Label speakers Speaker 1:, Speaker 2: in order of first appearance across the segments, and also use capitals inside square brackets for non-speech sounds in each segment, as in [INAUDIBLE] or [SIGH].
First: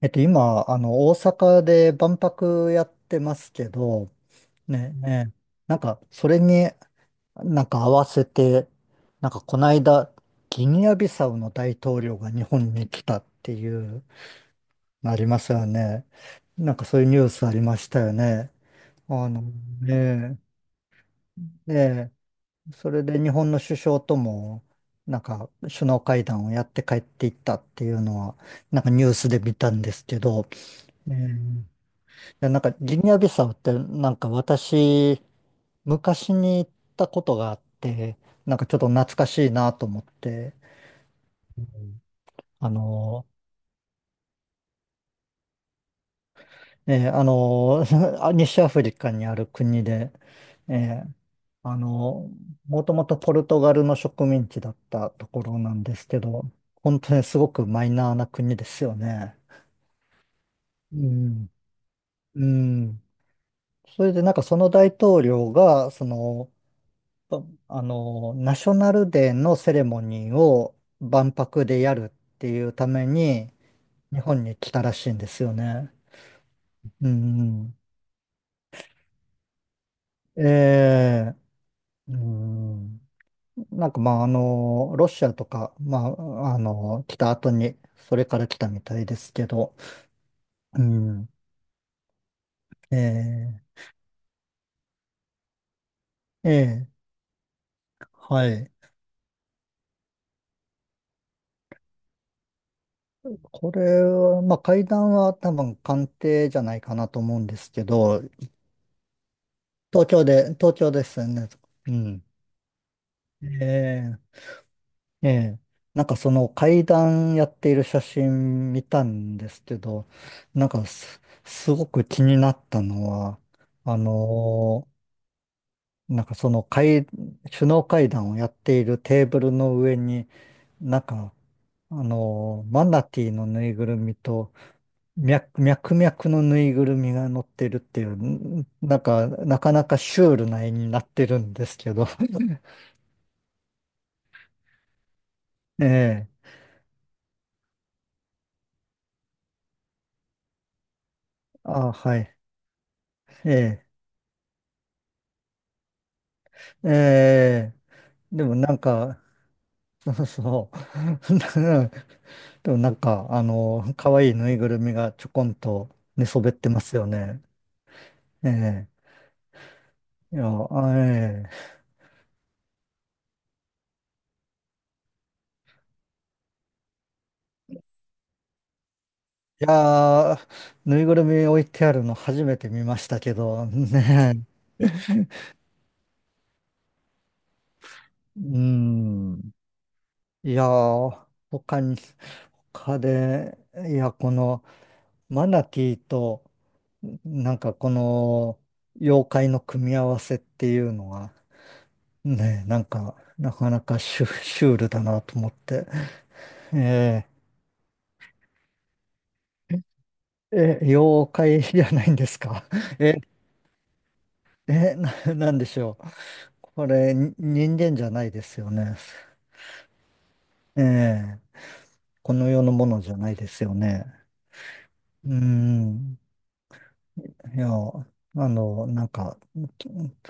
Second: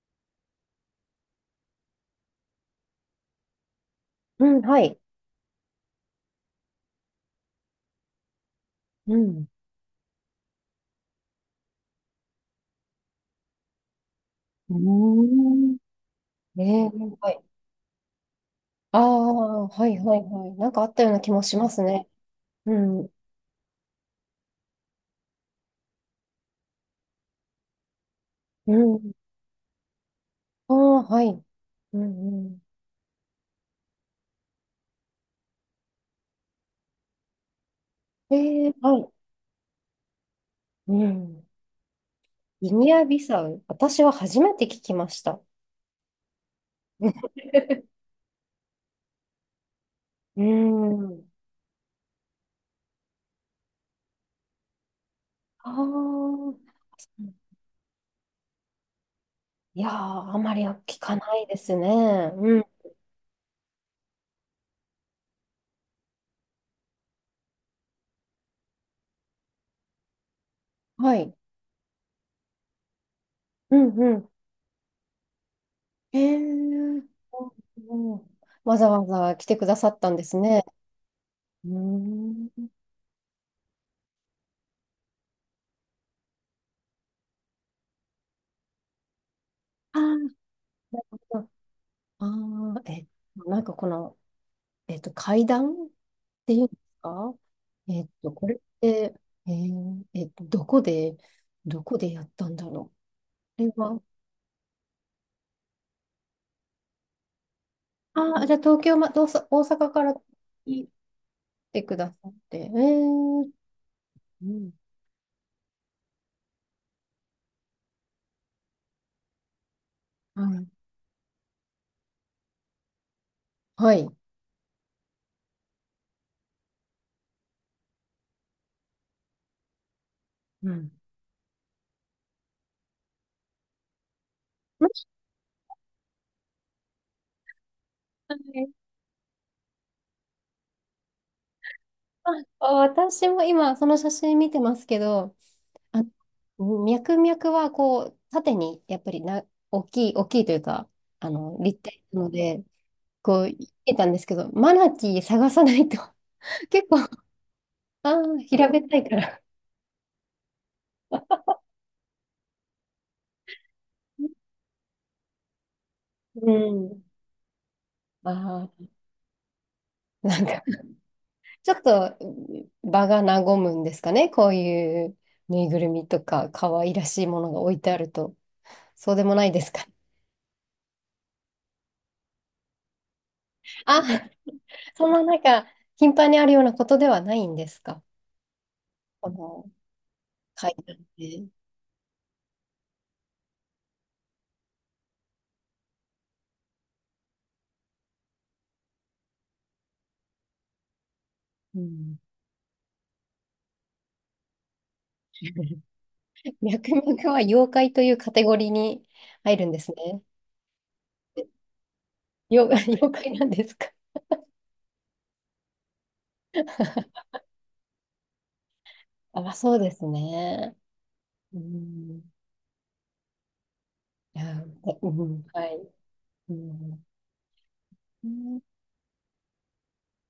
Speaker 1: 今、大阪で万博やってますけど、
Speaker 2: うん、は
Speaker 1: ね、
Speaker 2: い。
Speaker 1: ね、それに合わせて、
Speaker 2: うん。
Speaker 1: この間、ギニアビサウの大統領が日本に来たっていう、ありますよね。
Speaker 2: ええ、
Speaker 1: そういうニュー
Speaker 2: はい。
Speaker 1: スありましたよね。
Speaker 2: あ
Speaker 1: あの、
Speaker 2: あ、はいはい
Speaker 1: ね、
Speaker 2: はい。なんかあったような気もしますね。
Speaker 1: ね、
Speaker 2: う
Speaker 1: それ
Speaker 2: ん。
Speaker 1: で日本の首相とも、首脳会談をやって帰っていったっていうのは、
Speaker 2: う
Speaker 1: なんかニュ
Speaker 2: ん。
Speaker 1: ースで見たんですけど、
Speaker 2: ああ、は
Speaker 1: ね。
Speaker 2: い。うんう
Speaker 1: や、なん
Speaker 2: ん。
Speaker 1: かギニアビサウって私、昔に行ったことがあって、なんか
Speaker 2: ええ、
Speaker 1: ちょっと
Speaker 2: はい。
Speaker 1: 懐かしいなと思って。
Speaker 2: うん。
Speaker 1: あ
Speaker 2: ギニアビ
Speaker 1: の、
Speaker 2: サウ。私は初めて聞きました。
Speaker 1: えーあの、
Speaker 2: [LAUGHS]
Speaker 1: [LAUGHS] あ、西アフリカにある国で、
Speaker 2: う
Speaker 1: えー
Speaker 2: ん。
Speaker 1: あの、もともとポルトガルの植民地だったところ
Speaker 2: [LAUGHS] あ
Speaker 1: な
Speaker 2: あ。
Speaker 1: んですけど、本当にすごくマイナーな国ですよね。
Speaker 2: いやー、あまり
Speaker 1: う
Speaker 2: 聞かない
Speaker 1: ん。
Speaker 2: ですね。
Speaker 1: う
Speaker 2: うん。
Speaker 1: ん。それでその大統領が、その、とナショナルデーのセレモニーを
Speaker 2: は
Speaker 1: 万
Speaker 2: い。
Speaker 1: 博でやるっていうために、
Speaker 2: うんう
Speaker 1: 日
Speaker 2: ん。
Speaker 1: 本に来たらしいんですよね。
Speaker 2: ええ。うん、
Speaker 1: うんうん。
Speaker 2: わざわざ来てくださったんですね。
Speaker 1: ええ、
Speaker 2: う
Speaker 1: う
Speaker 2: ん。
Speaker 1: ん。まあ、ロシアとか、まあ、来た後に、それから来たみたいですけど、う
Speaker 2: なるほ
Speaker 1: ん。
Speaker 2: ど。ああ、
Speaker 1: え
Speaker 2: え、なんか
Speaker 1: え、
Speaker 2: この、階段っ
Speaker 1: え
Speaker 2: ていうんです
Speaker 1: え、
Speaker 2: か？
Speaker 1: は
Speaker 2: これっ
Speaker 1: い。
Speaker 2: て、どこで、どこでやったんだろう。これ
Speaker 1: これ
Speaker 2: は、
Speaker 1: は、まあ、会談は多分官邸じゃないかなと思うんですけど、
Speaker 2: ああ、じゃあ東京ま、どうさ、大阪から
Speaker 1: 東
Speaker 2: 来
Speaker 1: 京ですよね。
Speaker 2: て
Speaker 1: う
Speaker 2: くだ
Speaker 1: ん。
Speaker 2: さって。
Speaker 1: ええ、
Speaker 2: うん、
Speaker 1: ええ。その階段やっている写真見たんですけど、
Speaker 2: はい。
Speaker 1: すごく気になったのは、
Speaker 2: は
Speaker 1: あ
Speaker 2: い。
Speaker 1: のーなんかその階、首脳会談をやっているテーブルの上に、
Speaker 2: うん。
Speaker 1: なんか、マナティーのぬいぐるみと、
Speaker 2: は
Speaker 1: 脈々のぬいぐるみが乗ってるっていう、なかなかシュールな絵になってるんですけど。
Speaker 2: い、あ、私も今、その写真見てますけど、
Speaker 1: [LAUGHS] え
Speaker 2: あ、
Speaker 1: え、
Speaker 2: 脈々はこう、縦にやっぱりな、大きい、大きいというか、立
Speaker 1: あ、
Speaker 2: 体
Speaker 1: は
Speaker 2: なの
Speaker 1: い、
Speaker 2: で、こう、
Speaker 1: え
Speaker 2: 言
Speaker 1: え。
Speaker 2: えたんですけど、マナティー探さないと、[LAUGHS] 結構、
Speaker 1: ええ、でも
Speaker 2: 平べったいから。
Speaker 1: そうそう。[LAUGHS] でも可愛いぬいぐるみがちょこんと寝そ
Speaker 2: う
Speaker 1: べってます
Speaker 2: ん。
Speaker 1: よね。
Speaker 2: あ
Speaker 1: ええ、
Speaker 2: あ、
Speaker 1: い
Speaker 2: な
Speaker 1: や、
Speaker 2: んか、
Speaker 1: あ、え
Speaker 2: ちょ
Speaker 1: え、
Speaker 2: っと場が和むんですかね、こういうぬいぐるみとか、可愛らしいものが置いてあると、そうでもないで
Speaker 1: い
Speaker 2: すか。
Speaker 1: やー、ぬいぐるみ置いてあるの初めて見ましたけど、
Speaker 2: あ、
Speaker 1: ねえ。
Speaker 2: そんななんか、頻繁にあるようなことではないんですか、
Speaker 1: う
Speaker 2: こ
Speaker 1: ん。
Speaker 2: の
Speaker 1: いや
Speaker 2: 階段
Speaker 1: ー、
Speaker 2: で。
Speaker 1: 他に、他で、いや、この、マナティーと、この、妖怪の組み合わせっていうのは、
Speaker 2: うん、
Speaker 1: ねえ、なかなかシュールだなと思って。
Speaker 2: 脈
Speaker 1: え
Speaker 2: 々は妖怪というカテゴリーに入るんですね。
Speaker 1: ー、え、妖怪じゃないんですか？
Speaker 2: 妖、[LAUGHS]
Speaker 1: [LAUGHS]
Speaker 2: 妖
Speaker 1: え、
Speaker 2: 怪なんですか？
Speaker 1: え、なんでしょう。これ、に人間じゃないですよね。
Speaker 2: あ、[LAUGHS] そうですね。
Speaker 1: ええ、
Speaker 2: うん。
Speaker 1: この世のものじゃないですよね。
Speaker 2: いや、でう
Speaker 1: うー
Speaker 2: ん、はい。
Speaker 1: ん。
Speaker 2: うん、
Speaker 1: いや、
Speaker 2: うん、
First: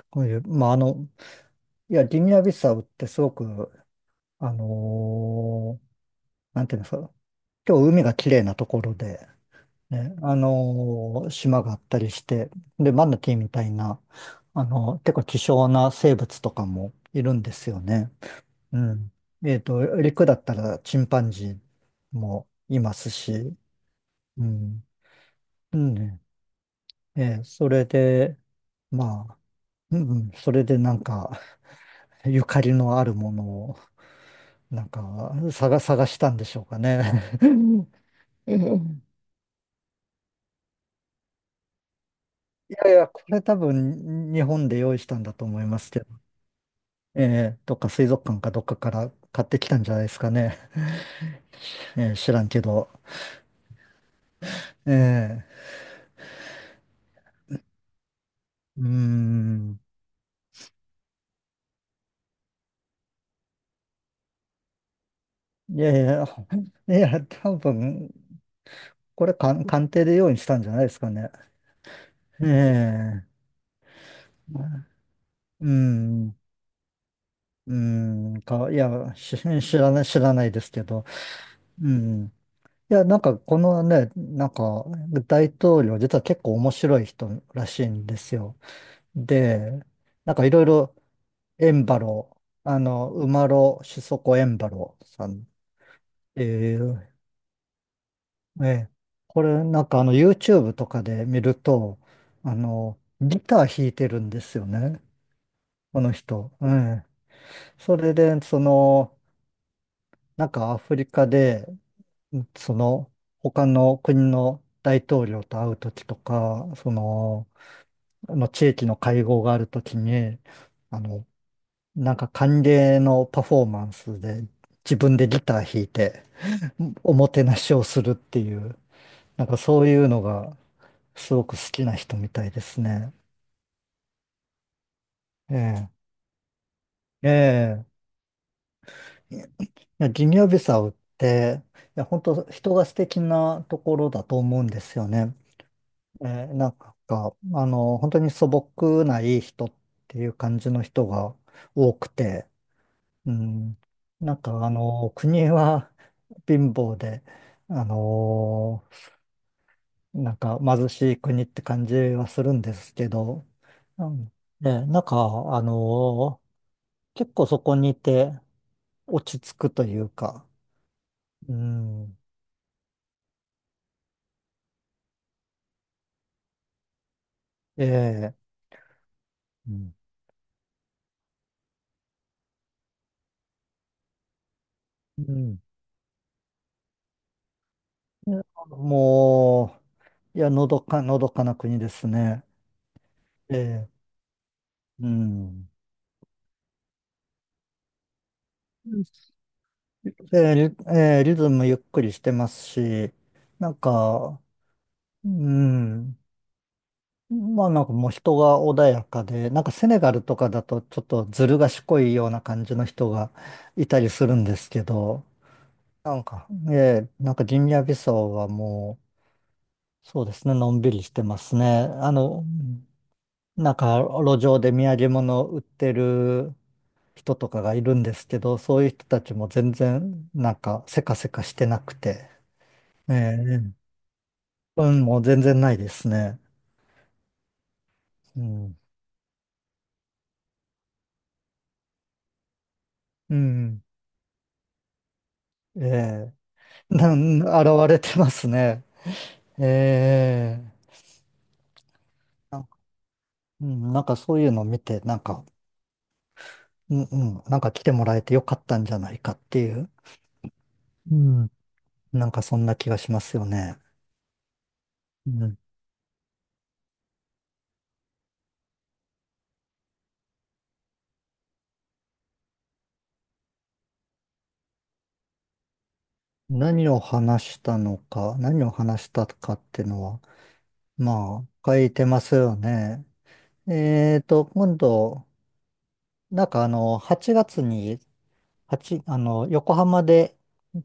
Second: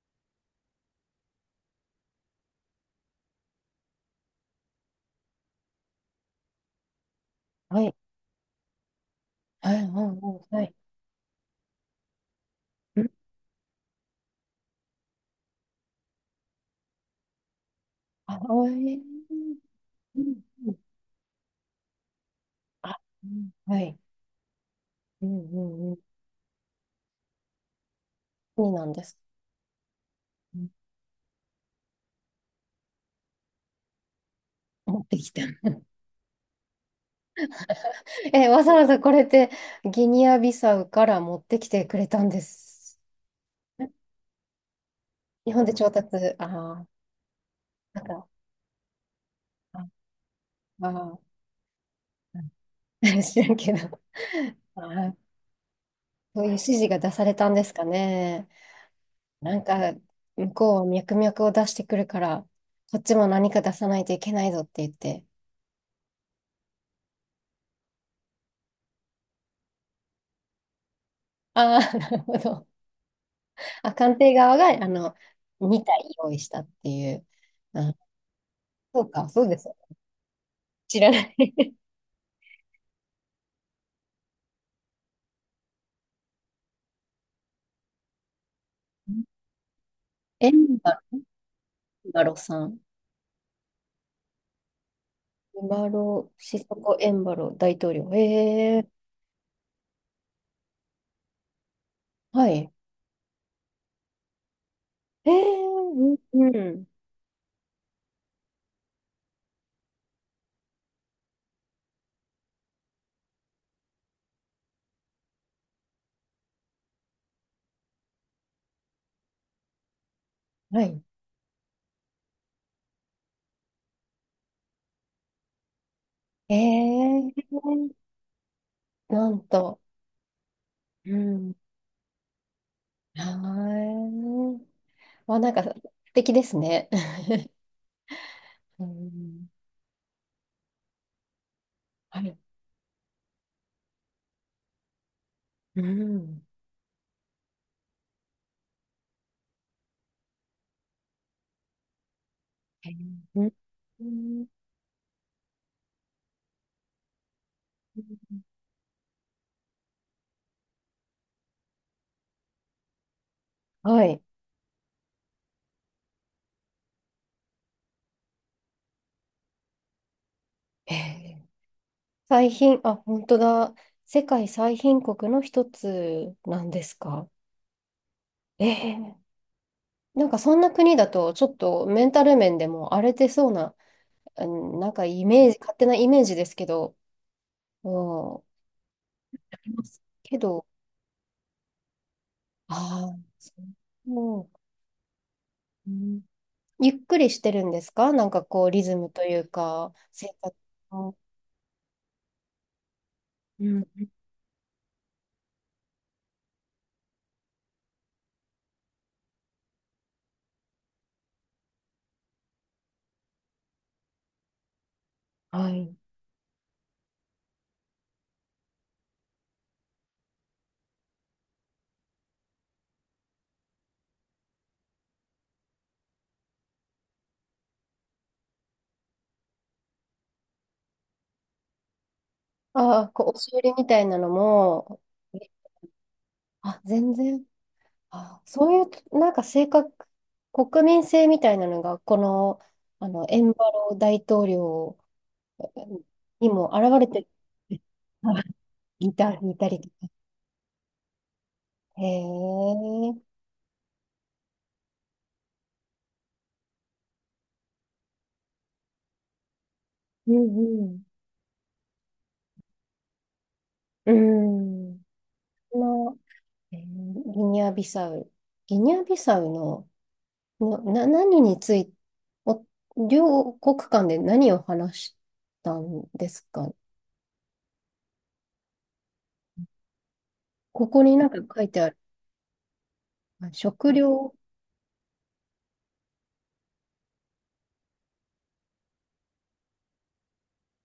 Speaker 1: こういう、まあ、あの、いや、ギニアビサウってすごく、あのーなんていうんですか、今
Speaker 2: は
Speaker 1: 日
Speaker 2: い。
Speaker 1: 海が綺麗なところで、
Speaker 2: はい。う
Speaker 1: ね、
Speaker 2: んうんはい。
Speaker 1: 島があったりして、で、
Speaker 2: う
Speaker 1: マ
Speaker 2: ん、
Speaker 1: ナティーみたいな、あの結構希少な生物とかもいるんですよね。
Speaker 2: あ、お
Speaker 1: う
Speaker 2: い。
Speaker 1: ん。えっと、
Speaker 2: う
Speaker 1: 陸だ
Speaker 2: ん
Speaker 1: った
Speaker 2: う
Speaker 1: ら
Speaker 2: ん、
Speaker 1: チンパンジーもいま
Speaker 2: あ、
Speaker 1: す
Speaker 2: う
Speaker 1: し、
Speaker 2: ん、はい。
Speaker 1: うん。
Speaker 2: うんう
Speaker 1: う
Speaker 2: んう
Speaker 1: ん
Speaker 2: ん。
Speaker 1: ね。ええ、それで、
Speaker 2: そうなんです。
Speaker 1: まあ、うんうん、そ
Speaker 2: う
Speaker 1: れ
Speaker 2: ん、
Speaker 1: で[LAUGHS] ゆかりのあるものを、
Speaker 2: 持ってきた。
Speaker 1: 探したんでしょうかね。
Speaker 2: [LAUGHS] え、わざわざ
Speaker 1: [LAUGHS]
Speaker 2: これってギニアビサウから持ってきてくれたんで
Speaker 1: いやい
Speaker 2: す。
Speaker 1: や、これ多分日本で用意したんだと
Speaker 2: 日
Speaker 1: 思
Speaker 2: 本
Speaker 1: い
Speaker 2: で
Speaker 1: ま
Speaker 2: 調
Speaker 1: すけど、
Speaker 2: 達。ああ、
Speaker 1: えー、どっか
Speaker 2: なん
Speaker 1: 水族
Speaker 2: か、
Speaker 1: 館かどっかから買ってきた
Speaker 2: あ
Speaker 1: んじゃないですかね。
Speaker 2: あー。
Speaker 1: [LAUGHS] えー、知らんけど。
Speaker 2: [LAUGHS] 知らんけど。あ
Speaker 1: え
Speaker 2: ー、
Speaker 1: ー、
Speaker 2: そういう指示が出されたんですかね。
Speaker 1: うー
Speaker 2: なん
Speaker 1: ん。
Speaker 2: か、向こうは脈々を出してくるから、こっちも何か出さないといけないぞって言って。
Speaker 1: いやいや、[LAUGHS] いや、多分、これ鑑定で用意したんじゃないですかね。
Speaker 2: ああ、なるほど。
Speaker 1: ええ、
Speaker 2: あ、官邸側が、
Speaker 1: う
Speaker 2: 2体用
Speaker 1: ん、
Speaker 2: 意したっていう。
Speaker 1: う
Speaker 2: あ、
Speaker 1: ん、か、い
Speaker 2: そう
Speaker 1: や、
Speaker 2: か、そうです。
Speaker 1: 知らない、知らないですけ
Speaker 2: 知
Speaker 1: ど。
Speaker 2: らない。
Speaker 1: うん。いや、このね、大統領、実は結構面白い人らしいんですよ。
Speaker 2: [LAUGHS]
Speaker 1: で、なんかい
Speaker 2: エ
Speaker 1: ろい
Speaker 2: ン
Speaker 1: ろ
Speaker 2: バ、
Speaker 1: エンバ
Speaker 2: エンバ
Speaker 1: ロ
Speaker 2: ロさ
Speaker 1: ー、
Speaker 2: ん。
Speaker 1: あの、馬呂シソコエンバローさんっ
Speaker 2: エンバロ、
Speaker 1: て
Speaker 2: シソ
Speaker 1: い
Speaker 2: コ・
Speaker 1: う、
Speaker 2: エンバロ大統領。
Speaker 1: えー、
Speaker 2: ええ、
Speaker 1: えー、これなんかあの YouTube とかで見ると、
Speaker 2: は
Speaker 1: あ
Speaker 2: い。
Speaker 1: の、ギター弾いてるんですよね、
Speaker 2: ええ、
Speaker 1: この
Speaker 2: うん、う
Speaker 1: 人。え
Speaker 2: ん、
Speaker 1: え、それで、その、なんかアフリカで、その、他の国の大統領と会うときとか、その、あの地域の会合があるときに、
Speaker 2: は
Speaker 1: あ
Speaker 2: い。
Speaker 1: の、なんか歓迎のパフォーマンスで自分でギター弾いて、おも
Speaker 2: え
Speaker 1: て
Speaker 2: ー、
Speaker 1: なしをするっていう、
Speaker 2: なん
Speaker 1: なんか
Speaker 2: と。
Speaker 1: そういうのが
Speaker 2: う
Speaker 1: すごく
Speaker 2: ん。
Speaker 1: 好きな人みたいですね。
Speaker 2: はい。ま、なんか、素
Speaker 1: え
Speaker 2: 敵ですね。
Speaker 1: え、
Speaker 2: [LAUGHS]
Speaker 1: ええ。
Speaker 2: うん。
Speaker 1: いや、ギニアビサウって、いや、
Speaker 2: は
Speaker 1: 本
Speaker 2: い。
Speaker 1: 当人が素敵なところだと思うんですよね。
Speaker 2: うん。
Speaker 1: ええ、なんか、あの、本当に素朴ないい人っていう感じの人が多くて、
Speaker 2: へ
Speaker 1: う
Speaker 2: ー、
Speaker 1: ん、
Speaker 2: う
Speaker 1: なん
Speaker 2: ん。
Speaker 1: かあの、国は貧乏で、あの、なんか貧しい国って感じはするんですけど、
Speaker 2: は
Speaker 1: う
Speaker 2: い。
Speaker 1: ん、で、なんか、あのー結構そこにいて落ち着くというか、
Speaker 2: へえ、
Speaker 1: うん、
Speaker 2: 最貧、あ、本当だ。世界最貧国の一つなんですか。
Speaker 1: ええ、
Speaker 2: ええ、
Speaker 1: うん、
Speaker 2: なんかそんな国だと、ちょっとメンタル面でも荒れてそうな、うん、なんかイ
Speaker 1: う
Speaker 2: メージ、
Speaker 1: ん
Speaker 2: 勝手なイメージですけど、う
Speaker 1: で、
Speaker 2: ん、あり
Speaker 1: も
Speaker 2: ますけ
Speaker 1: う、いや、
Speaker 2: ど、
Speaker 1: のどかな国ですね。
Speaker 2: ああ、そ
Speaker 1: ええ、
Speaker 2: う。
Speaker 1: うん。
Speaker 2: うん、ゆっくりしてるんですかなんかこう、リズムというか、生
Speaker 1: で、
Speaker 2: 活の。
Speaker 1: ええ、リズムゆっくりしてますし、
Speaker 2: う
Speaker 1: なん
Speaker 2: ん。
Speaker 1: か、うん、まあなんかもう人が穏やかで、なんかセネガルとかだとちょっとずる賢いような感じの人がいたりするんですけど、
Speaker 2: はい。
Speaker 1: なんか、ええ、なんかギニアビサウはもう、そうですね、のんびりしてますね。あの、なんか路上で土産物売ってる人とかがいるんですけど、そういう人たちも全然なんかせかせかしてなくて、
Speaker 2: ああ、
Speaker 1: え
Speaker 2: こう、押し売り
Speaker 1: え、
Speaker 2: みたいなの
Speaker 1: う
Speaker 2: も、
Speaker 1: ん、もう
Speaker 2: え、
Speaker 1: 全然ないですね。
Speaker 2: あ、全然、
Speaker 1: う
Speaker 2: あ、そ
Speaker 1: ん、
Speaker 2: ういう、なんか性格、国民性みたいなのが、この、
Speaker 1: う
Speaker 2: エンバ
Speaker 1: ん、
Speaker 2: ロ大統領
Speaker 1: ええ。
Speaker 2: にも現れて、
Speaker 1: 現れてます
Speaker 2: [LAUGHS]
Speaker 1: ね。
Speaker 2: いたりとか。
Speaker 1: ええ、
Speaker 2: へえ。
Speaker 1: なんか、
Speaker 2: うん
Speaker 1: うん、なんかそういうのを見て、なんか、うんうん、なんか来てもらえてよかったんじゃないかっていう、
Speaker 2: うん。
Speaker 1: うん、なんかそんな気がしますよね。
Speaker 2: うん。
Speaker 1: うん、
Speaker 2: この、えーギニアビサウ。ギニアビサウの、何について、お、両国間で何を話したんですか？
Speaker 1: 何を話したかっていうのは、
Speaker 2: ここになんか
Speaker 1: ま
Speaker 2: 書い
Speaker 1: あ、書
Speaker 2: てあ
Speaker 1: い
Speaker 2: る。
Speaker 1: てますよね。
Speaker 2: あ、食
Speaker 1: えー
Speaker 2: 料。
Speaker 1: と、今度、なんかあの、8月にあの、横浜で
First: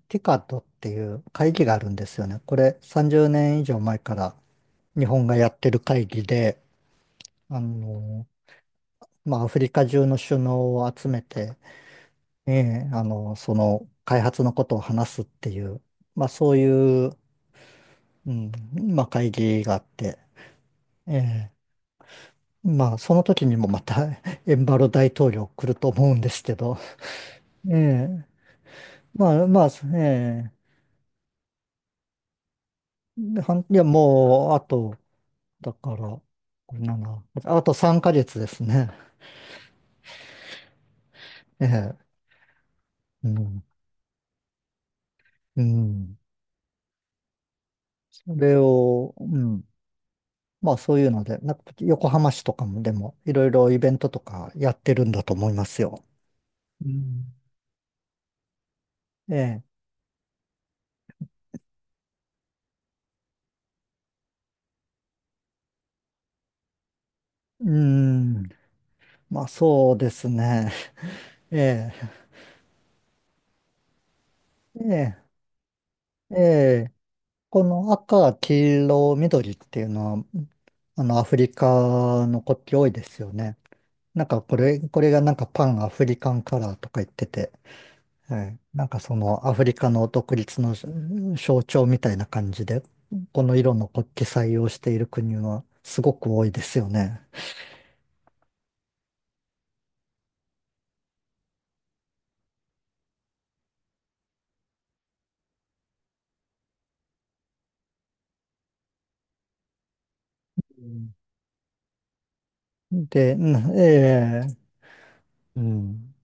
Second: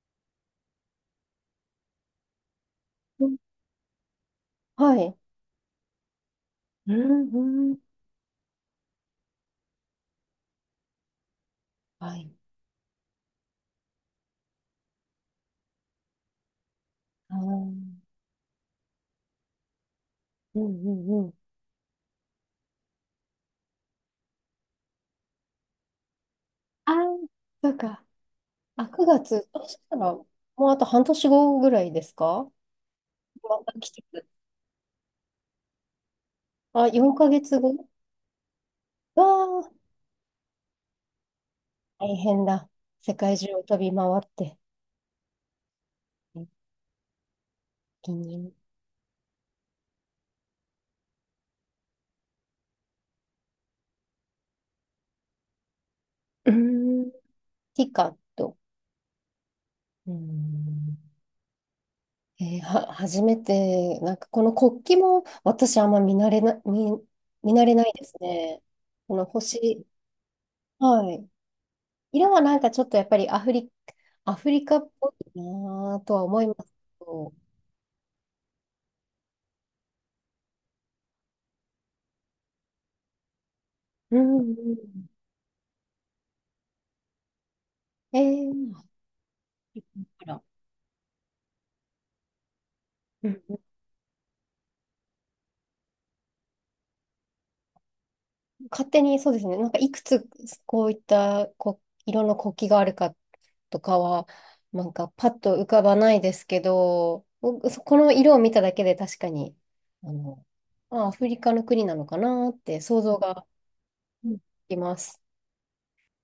Speaker 1: ティカトっていう会議があるんですよね。これ30
Speaker 2: うん、
Speaker 1: 年以上前から
Speaker 2: は
Speaker 1: 日
Speaker 2: い。
Speaker 1: 本がやってる会議で、
Speaker 2: う
Speaker 1: あ
Speaker 2: んうん。
Speaker 1: の、まあ、アフリカ中の首脳を集めて、
Speaker 2: はい。
Speaker 1: ええ、あの、その開発のことを話すっていう、まあ、そういう、
Speaker 2: あー、うん
Speaker 1: うん、まあ、会議があって、
Speaker 2: う
Speaker 1: え
Speaker 2: んうん。
Speaker 1: え、まあ、その時にもまた [LAUGHS] エンバロ大統領来ると思うんですけど、
Speaker 2: あー、そうか。
Speaker 1: ええ、
Speaker 2: あ、9
Speaker 1: まあ、
Speaker 2: 月。
Speaker 1: まあ、
Speaker 2: そしたら、も
Speaker 1: ええ、
Speaker 2: うあと半年後ぐらいですか、
Speaker 1: で
Speaker 2: ま
Speaker 1: い
Speaker 2: た
Speaker 1: や、
Speaker 2: 来てくる。
Speaker 1: もう、あと、だから、
Speaker 2: あ、4ヶ
Speaker 1: 7、
Speaker 2: 月
Speaker 1: あ
Speaker 2: 後。
Speaker 1: と3ヶ月ですね。[LAUGHS]
Speaker 2: わあ、
Speaker 1: ええ、
Speaker 2: 大変だ。世
Speaker 1: う
Speaker 2: 界中を
Speaker 1: ん、
Speaker 2: 飛び回って。
Speaker 1: うん。
Speaker 2: 一気
Speaker 1: そ
Speaker 2: に。
Speaker 1: れを、うん。まあそういうので、なんか横浜市とかもでも、いろいろイベントとかやってるんだと思いますよ。
Speaker 2: うー
Speaker 1: う
Speaker 2: ん。
Speaker 1: ん。
Speaker 2: ティカと。
Speaker 1: ええ、
Speaker 2: うーん、は、初めて、なんかこの国旗も私あんま見慣
Speaker 1: う
Speaker 2: れないです
Speaker 1: ん。
Speaker 2: ね。この
Speaker 1: まあ
Speaker 2: 星、
Speaker 1: そうですね。
Speaker 2: はい。
Speaker 1: [LAUGHS] ええ、
Speaker 2: 色はなんかちょっとやっぱりアフリカっぽ
Speaker 1: え
Speaker 2: いなぁとは
Speaker 1: え、え
Speaker 2: 思います
Speaker 1: え。
Speaker 2: けど。
Speaker 1: この赤、黄色、緑っていうのは、あの、アフリカの国旗多いですよね。
Speaker 2: う
Speaker 1: なん
Speaker 2: ん
Speaker 1: か
Speaker 2: う
Speaker 1: これ、こ
Speaker 2: ん。
Speaker 1: れがなんかパンアフリカンカラーとか言ってて、
Speaker 2: え
Speaker 1: はい。
Speaker 2: ー、
Speaker 1: なんかそのアフリカ
Speaker 2: ほ
Speaker 1: の独
Speaker 2: ら。
Speaker 1: 立の象徴みたいな感じで、この色の国旗採用している国はすごく多いですよね。
Speaker 2: 勝手にそうですね、なんかいくつこういったこ色の国旗があるかとかは、なんかパッと浮かばないですけど、僕そこの色を見ただけで確かに、あの、あ、ア
Speaker 1: う
Speaker 2: フリカの国なのかなって想
Speaker 1: ん
Speaker 2: 像
Speaker 1: で、う
Speaker 2: が
Speaker 1: んえ
Speaker 2: うんで
Speaker 1: え
Speaker 2: きます。
Speaker 1: うん。